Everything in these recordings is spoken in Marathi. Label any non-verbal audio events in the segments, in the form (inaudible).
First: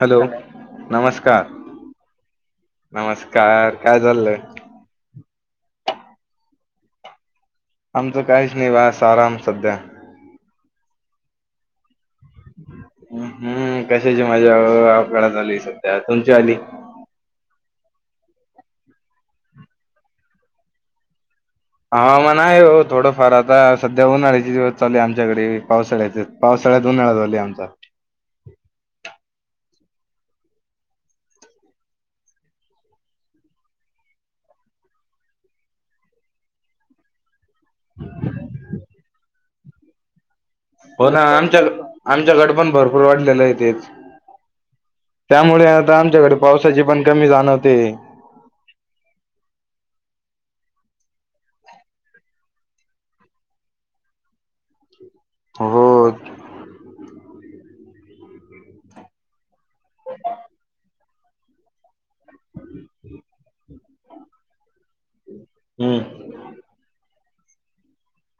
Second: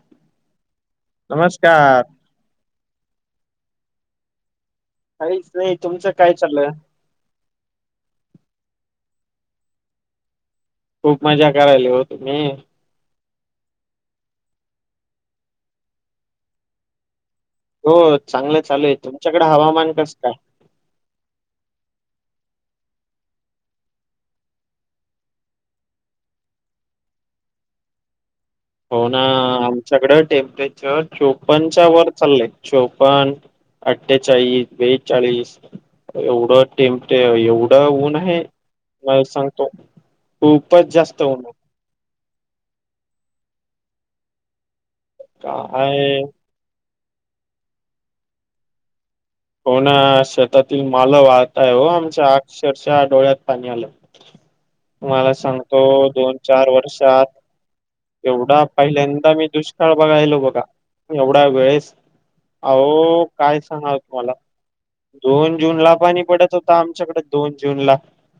हॅलो नमस्कार नमस्कार काय चालंय? काहीच नाही तुमचं काय चाललं? आमचं काहीच नाही बस आराम सध्या खूप मजा करायलोय हो तुम्ही हम्म -हम्म कशाची मजा ओ अवकळा झाली सध्या तुमच्या आली हो चांगलं चालू आहे तुमच्याकडे हवामान कसकाय? हवामान आहे हो थोडंफार आता सध्या उन्हाळ्याची दिवस चालू आहे आमच्याकडे पावसाळ्याचे पावसाळ्यात उन्हाळा चालूये आमचा हो ना आमच्याकड टेम्परेचर चोपन्नच्या वर चाललंय चोपन्न अठ्ठेचाळीस, बेचाळीस एवढं टेम्ट- एवढं एवढं ऊन आहे (unintelligible) सांगतो खूपच हो ना जास्त ऊन आहे आमच्या -आमच्याकड पण भरपूर वाढलेलं आहे तेच त्यामुळे आता काय आमच्याकडे पावसाची पण कमी जाणवते होना शेतातील मालं वाहताय हो आमच्या अक्षरशः डोळ्यात पाणी आलं तुम्हाला सांगतो हो दोन- चार वर्षात एवढा पहिल्यांदा मी दुष्काळ बघायलो बघा एवढ्या वेळेस अहो काय सांगावं तुम्हाला दोन जूनला हम्म पाणी पडत हो आता आमच्याकडे दोन जून ला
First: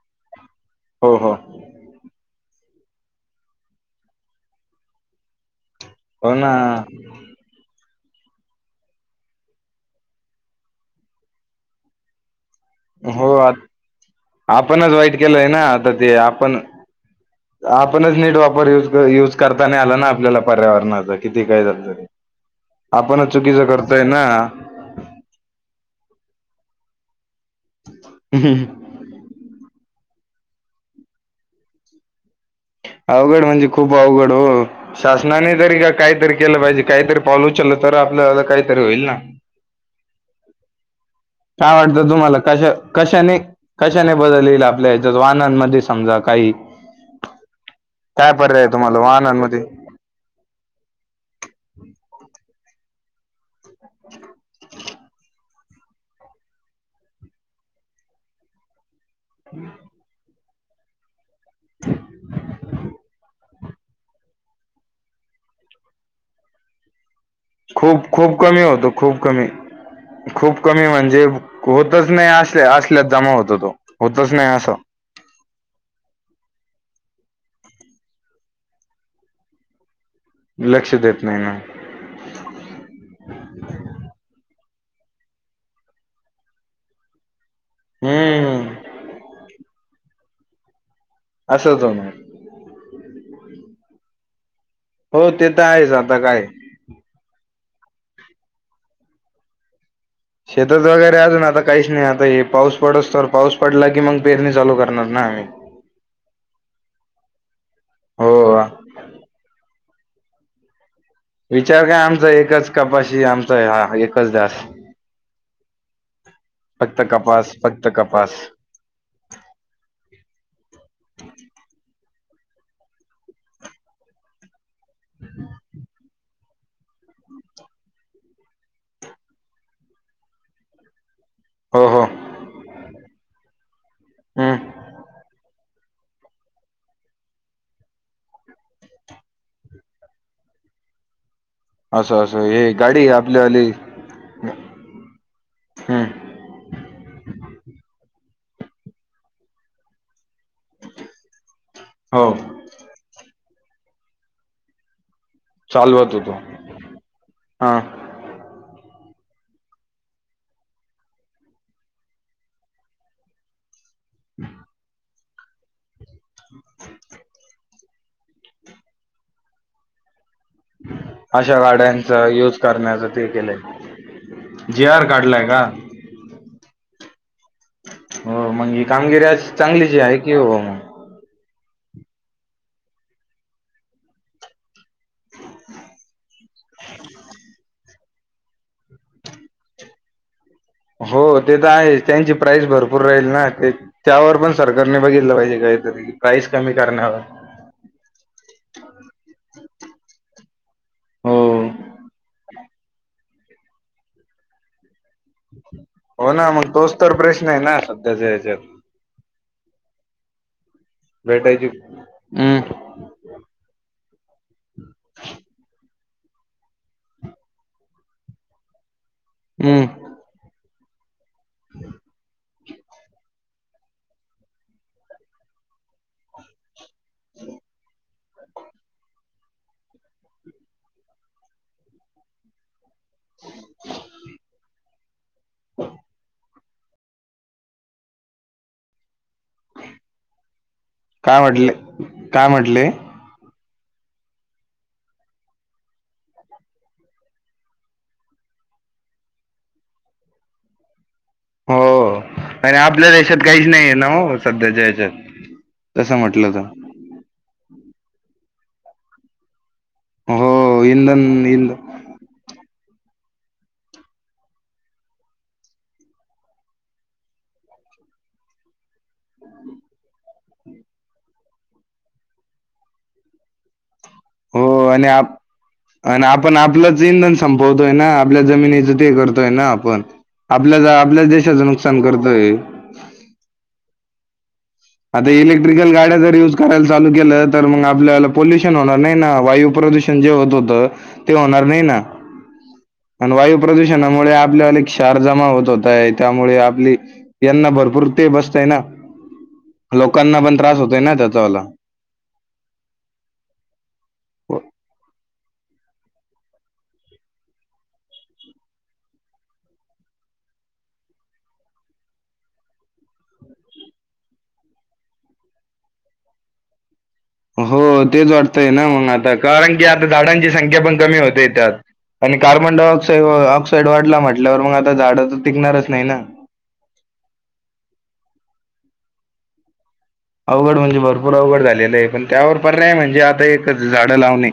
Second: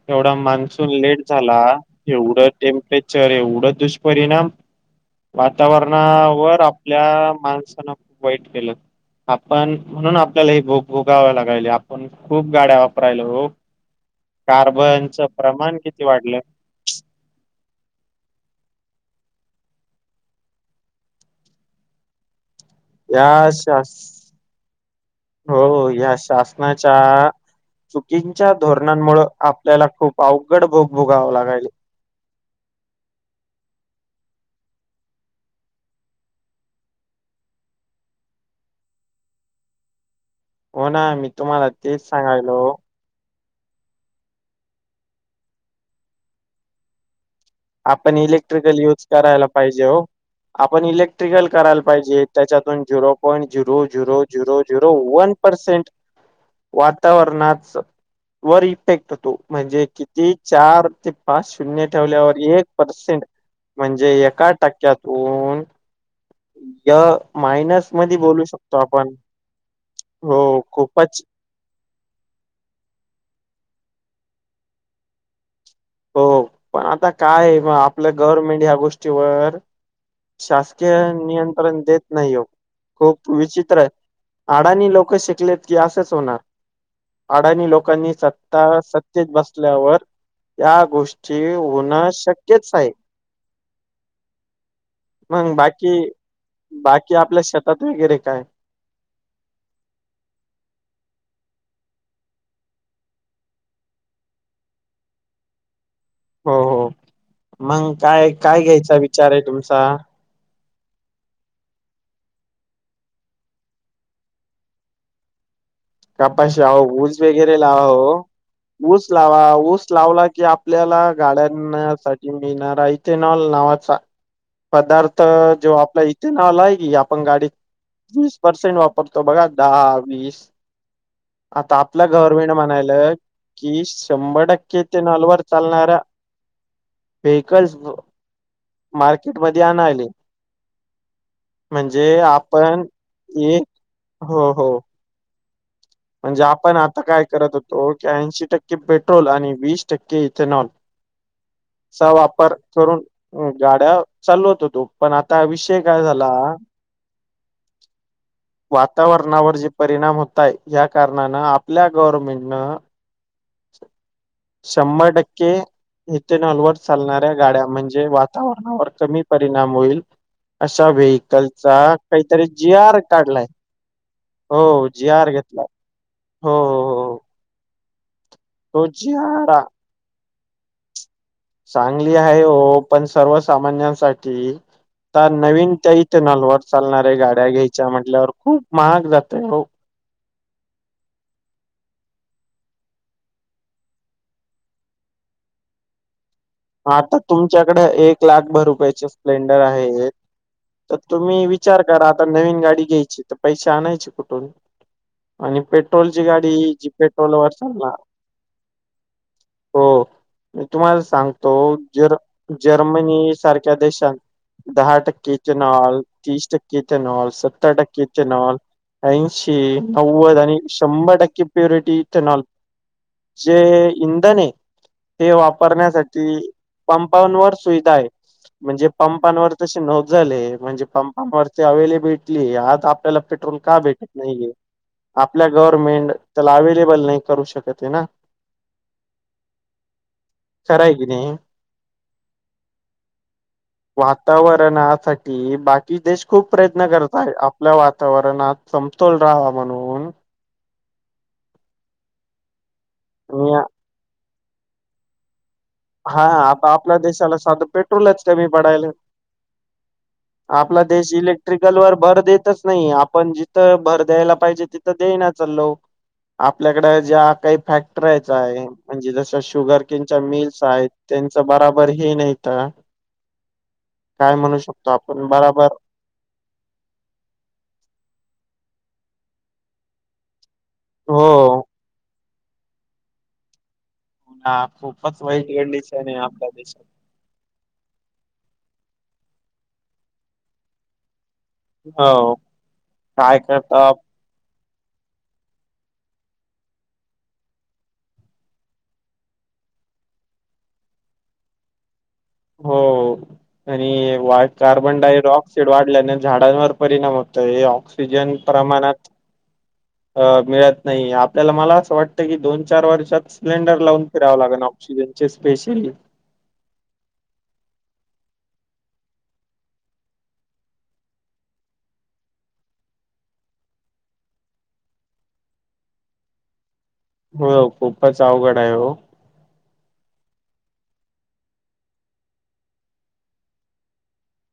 एवढा मान्सून हो लेट हो झाला एवढं टेम्परेचर एवढं दुष्परिणाम हो ना वातावरणावर आपल्या माणसान वाईट केलं आपण म्हणून आपल्याला हे भोग भोगाव लागायले खूप गाड्या वापरायल्या हो आपणच वाईट कार्बनचं केलंय ना प्रमाण आता किती ते वाढलं? आपण आपणच नीट वापर युज- युज करतानाही आला ना आपल्याला पर्यावरणाचा किती काय झाल तरी ह (inaudible) आपणच चुकीचं करतोय ना हो-हो या शासनाच्या चुकींच्या धोरणा उन्हानमुळे आपल्याला खूप अवघड भोग भोगावं लागायलय अवघड म्हणजे खूप अवघड हो शासनाने तरी का- काहीतरी केलं पाहिजे काहीतरी पाऊल उचललं तर आपल्याला काहीतरी होईल ना हो ना मी तुम्हाला काय तेच वाटतं तुम्हाला सांगायलो कशा कशाने- कशाने बदल येईल आपल्या याच्यात वाहनांमध्ये समजा काही आपण काय पर्याय आहे इलेक्ट्रिकल तुम्हाला यूज करायला वाहनांमध्ये पाहिजे हो आपण इलेक्ट्रिकल करायला पाहिजे त्याच्यातून zero point zero- zero- zero- zero one percent वातावरणाच वर इफेक्ट हो तो म्हणजे किती चार ते पाच शून्य ठेवल्यावर एक पर्सेंट म्हणजे एका टक्क्यातून (unintelligible) य सायन्स खूप मध्ये खूप बोलू कमी शकतो होतो आपण खूप कमी हो खूप कमी खूपच म्हणजे होतच नाही असल्या -असल्यात जमा होत तो होतच नाही असं हो पण आता काये आपलं गव्हर्मेंट या गोष्टीवर शासकीय लक्ष देत नाही ना नियंत्रण देत नाही हो खूप विचित्र आहेत अडाणी लोक शिकलेत की असंच होणार अडाणी लोकांनी हम्म सत्ता- सत्तेत बसल्यावर या गोष्टी असंच होणं होणार शक्यच आहे हो ते मग तर आहेच बाकी- आता काय बाकी आपल्या शेतात वगैरे काय? शेतात वगैरे अजून आता काहीच नाही आता हे पाऊस पडूस्तोर पाऊस पडला की मग पेरणी चालू करणार ना आम्ही हो -हो मग हो काय -काय घ्यायचा विचार आहे तुमचा विचार काय आमचा, एकच कपाशी आमचा हा एकच ध्यास. कपाशी, आओ फक्त ऊस कपास वगैरे लावा फक्त वो. कपास ऊस लावा, ऊस लावला की आपल्याला गाड्यां साठी मिळणार आहे, ईथीनॉल नावाचा पदार्थ, जो आपला ते नाव आहे की आपण गाडी वीस पर्सेंट वापरतो बघा, दहा, वीस, आता हो हो आपलं गव्हर्नमेंट म्हणायल, कि, शंभर हम्म टक्के ते इथेनॉलवर चालणाऱ्या व्हिकल्स मार्केटमध्ये आणाले. म्हणजे असं असं हे आपण गाडी एक आपल्यावाली हो हो. हम्म. म्हणजे आपण आता काय करत होतो की, ऐंशी टक्के पेट्रोल आणि वीस टक्के इथेनॉल, चा हो वापर करून, गाड्या चालवत होतो. पण आता विषय काय चालवत झाला. होतो हा वातावरणावर जे परिणाम होतय, या कारणान आपल्या गव्हर्मेंटनं शंभर टक्के इथेनॉल वर चालणाऱ्या गाड्या म्हणजे ए वातावरणावर कमी परिणाम होईल, अशा अशा व्हेहीकलचा, गाड्यांचा काहीतरी, यूज जी आर करण्याचं ते काढलाय, केलंय हो जी आर घेतला, हो हो हो हो. हो मग ही तो जी कामगिरी आर अशी चागलीची आहे की हो मग. चांगली आहे हो, पण सर्वसामान्यांसाठी, त्या नवीन त्या इथनलवर चालणाऱ्या गाड्या घ्यायच्या म्हटल्यावर, खूप महाग जातय हो. हो ते त आहे, त्यांची प्राईस भरपूर राहील ना, ते त्यावर पण सरकारने बघितलं पाहिजे, काहीतरी. प्राईस कमी आता करण्यावर तुमच्याकडे एक लाख भर रुपयाचे स्प्लेंडर आहे. तर हो तुम्ही विचार करा, आता नवीन गाडी घ्यायची त, पैसे आणायचे कुठून. आणि पेट्रोलची हो ना गाडी, मग जी तोच तर प्रश्न पेट्रोलवर आहे चाल ना नार, सध्याच्या ह्याच्यात हो, मी तुम्हाला सांगतो, भेटायची जर जर हम्म जर्मनी सारख्या देशात, दहा टक्के ईथेनॉल, तीस टक्के ईथेनॉल, सत्तर टक्के ईथेनॉल, ऐन शी, हम्म नव्वद आणि शंभर टक्के प्युरिटी इथेनॉल जे इंधन आहे ते वापरण्यासाठी त पंपांवर सुविधाय, म्हणजे पंपांवर तशी नोंद झालेय, म्हणजे पंपांवरती अवेलेबिटलीय आज आप पेट्रोल का भेटत नाहीय, आपल्या गव्हर्नमेंट त्याला अवेलेबल नाही करू शक ते ना. खरय. काय म्हटले, काय म्हटले. वातावरणासाठी, बाकी देश खूप प्रयत्न करतय, आपल्या वातावरणात, समतोल राहावा म्हणून, हो आणि आपल्या देशात आणि काहीच नाहीये ना ओ, सध्या च्या यच्यात. हा, आता आपल्या देशाला साधं पेट्रोलच कमी पडायल. आपला हो देश इंधन इंधन इलेक्ट्रिकल वर भर देतच नाहीये, आप पण जिथं भर द्यायला पाहिजे, तिथं देई ना चालो. आपल्याकडे ज्या काही फॅक्टरयच आहे. म्हणजे जस शुगर किनच्या मिल्स आहेत, त्यांच बराबर हे नाहीत, काय म्हणू हो शकतो आणि आपण, आप बराबर आणि आपण आपलंच इंधन संपवतोय ना, आपल्या जमिनीचं ते करतोय ना आपण. आपल्या हो आपल्याच देशाचं नुकसान करतोय. हा. आता इलेक्ट्रिकल गाड्या जर युज करायला, चालू तर मग आपल्याला पोल्युशन होणार नाही ना वायू प्रदूषण जे होत होतं. ते होणार नाही ना हो आणि काय वायू करता प्रदूषणामुळे आपल्याला चार जमा होत होताय त्यामुळे आपली, यांना भरपूर ते बसतय ना. लोकांना पण त्रास होतय ना त्याचावाला हो आणि वा कार्बन डाइडऑक्साइड वाढल्याने झाडांवर परिणाम होतोय. सिजन प्रमाणात हं मिळत नाही आपल्याला मला असं वाटत की दोन चार वर्षात सिलेंडर लावून फिरावं लागणार. ऑक्सिजन चे स्पेशली हो तेच वाटतंय ना मग आता कारण की आता झाडांची संख्या पण कमी होते त्यात आणि कार्बन डाय ऑक्साइड ऑक्साइड वाढला म्हटल्यावर मग आता झाडं तर टिकणारच नाही ना. हो खूपच अवघड आहे हो अवघड म्हणजे भरपूर अवघड झालेलं आहे पण त्यावर पर्याय म्हणजे आता एकच झाडं लावणे.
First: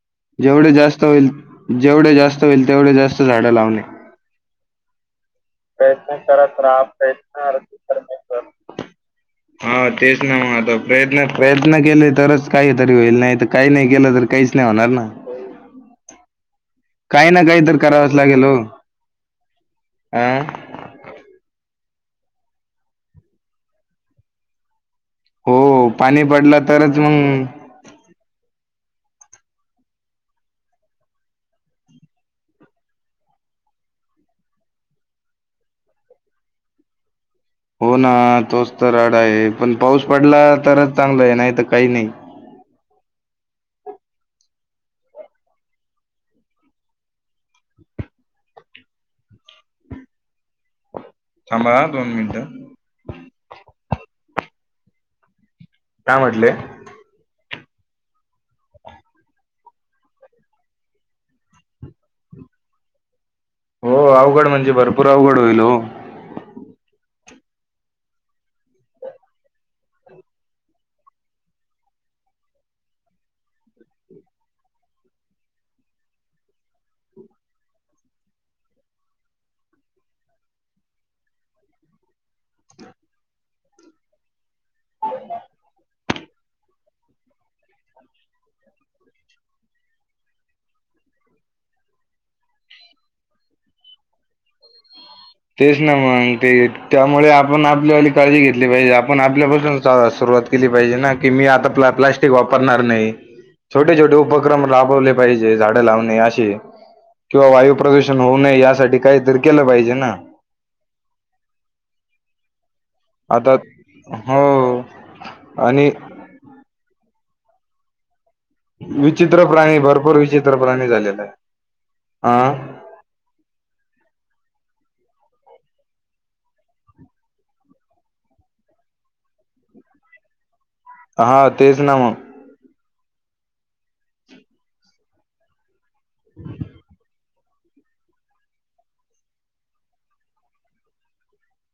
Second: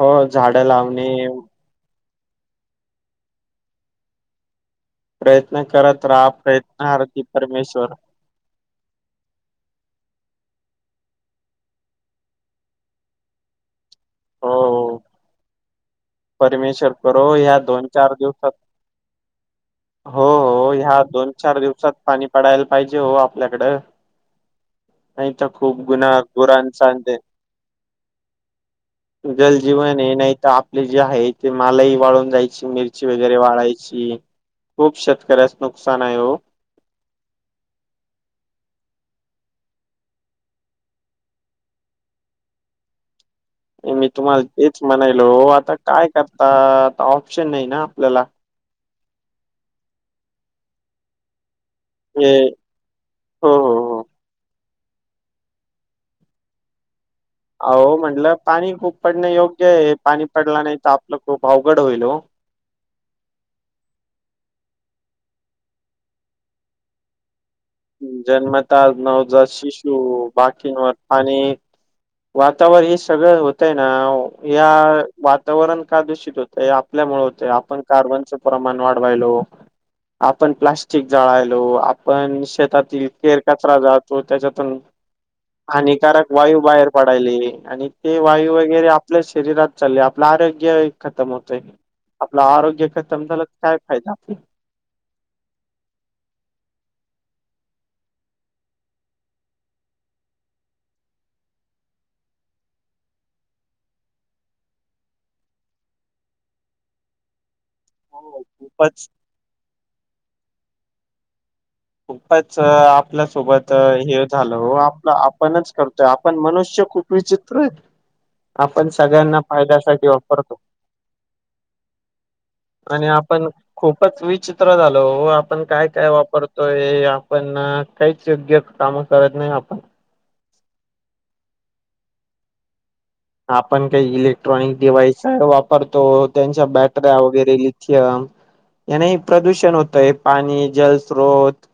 हो झाडं जेवढे जास्त लावणे होईल जेवढे जास्त होईल तेवढे जास्त झाडं लावणे. प्रयत्न करत प्रयत्न राहा करत राहा प्रयत्नारती प्रयत्न रती परमेश्वर परमेश्वर हा तेच ना म आता प्रयत्न प्रयत्न केले तरच काहीतरी होईल नाहीत काही नाही केलं तर काहीच हो नाही होणार ना. परमेश्वर काही हो ना ह्या काही तर दोन चार करावंच लागेल दिवसात हो हो हा? हो ह्या दोन चार दिवसात पाणी पडायला पाहिजे हो आपल्याकडं हो पाणी पडला तरच मग (unintelligible) जल जीवन हे नाही तर आप आपले जे आहे ते मालाही वाळून जायची मिरची वगैरे वाळायची. खूप शेतकऱ्याचं नुकसान आहे हो. हो ना तोच तर राडा आहे पण पाऊस पडला तरच चांगला आहे नाही तर काही नाही मी तुम्हाला तेच म्हणायलो आता काय करता आता ऑप्शन नाही ना आपल्याला थांबा हां येय हो हो हो काय म्हटले? अहो म्हटलं पाणी खूप पडणं योग्य आहे पाणी पडला नाही तर आपलं खूप अवघड होईल हो. हो अवघड म्हणजे भरपूर अवघड होईल हो. जन्मता नवजात शिशू बाकीवर आणि वातावरण हे सगळं होत आहे ना या वातावरण का दूषित होतं. ते आपल्यामुळे होते आपण कार्बनचे प्रमाण वाढवायलो. आपण प्लास्टिक जळायलो. आपण शेतातील केर कचरा जातो त्याच्यातून हानिकारक वायू बाहेर पडायले आणि ते वायू वगैरे आपल्या शरीरात चालले आपलं आरोग्य खतम होतयं. आपलं आरोग्य खतम झालं काय फायदा आप तेच ना मगं ते त्यामुळे आपण आपल्यावाली काळजी घेतली पाहिजे आपण आपल्यापासून सुरुवात केली पाहिजे ना की मी आता प्ला प्लास्टिक वापरणार नाही. छोटे छोटे उपक्रम राबवले पाहिजे झाडं लावणे असे किंवा वायू प्रदूषण होऊ हो नये यासाठी खूपच काहीतरी केलं पाहिजे ना. खूपच आता आपल्यासोबत हे झालं ओ हो आपलं आपणच आणि करतोय. पण मनुष्य खूप विचित्र आहेत. आपण सगळ्यांना विचित्र प्राणी फायद्यासाठी भरपूर विचित्र वापरतो. प्राणी झालेला आहे. हा आणि आपण खूपच विचित्र झालो ओ आपण काय काय वापरतो. तो आपण काहीच योग्य काम करत नाही आपण हा तेच ना म आपण काही इलेक्ट्रॉनिक डिवाइस वापरतो त्यांच्या बॅटऱ्या वगैरे म याने प्रदूषण होतय पाणी जलस्रोत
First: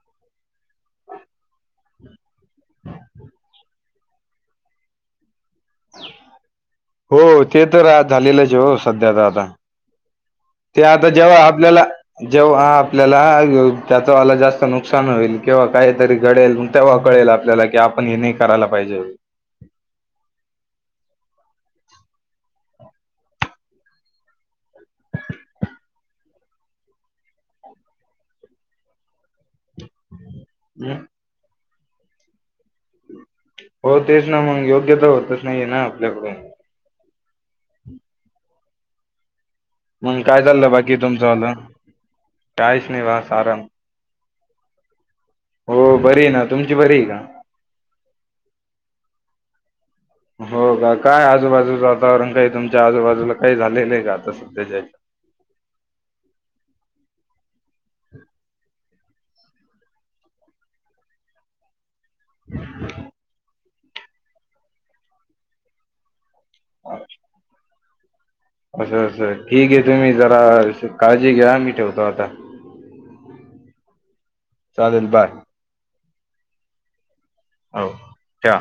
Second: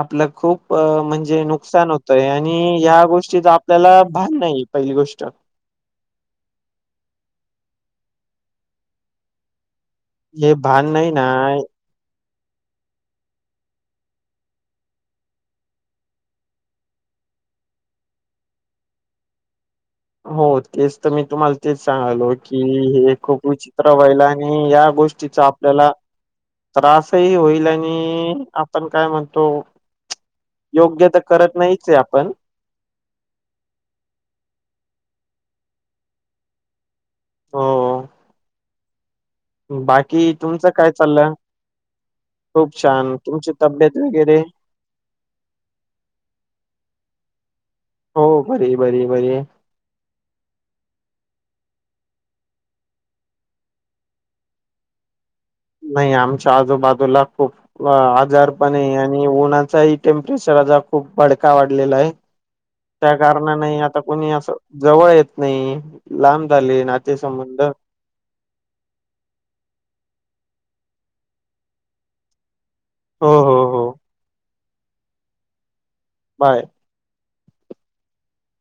आपलं खूप म्हणजे नुकसान होतंय. हम्म या गोष्टीच आपल्याला भान नाहीये. पहिली गोष्ट हो ते तर आज झालेलंच, हो सध्या तर आता दादा हे ते भान आता नाही ना जेव्हा आपल्याला, जेव्हा आपल्याला त्याचा वाला जास्त नुकसान होईल. किंवा काहीतरी घडेल मग, तेव्हा कळेल आपल्याला कि, आपण हे नाही करायला पाहिजे होतं. हो, तेच तर मी तुम्हाला तेच सांगलो. की हे खूप विचित्र व्हालाय. हम्म या गोष्टीचा आपल्याला, त्रास ही होईल. आणि आपण काय म्हणतो योग्य तर, करत नाहीचे आपण. हो तेच ना, मग योग्य तर होतच नाहीये. ना आपल्याकडून (unintelligible) मग बाकी तुमचं चाललं काय बाकी चालं. तुमचंवालं खूप काहीच नाही छान बस तुमची आराम तब्येत वगैरे, हो बरी ना, तुमची बरी का हो, बरी बरी बरी. हो, का काय आजूबाजूचं वातावरण काही तुमच्या आजूबाजूला काही झालेलं आहे का, आता सध्याच्या हे जात. नाही आमच्या आजूबाजूला खूप, वा आजार पण आहे. आणि उन्हाचा ही टेम्परेचर खूप भडका वाढलेला आहे. त्या कारणा नाही. आता कोणी अस जवळ येत नाही लांब, झाली नात्ये संबंध. अस अस ठीक ये, तुम्ही जरा काळजी घ्या. मी ठेवतो आता हो हो हो, चालेल बाय. बाय. हो त्या,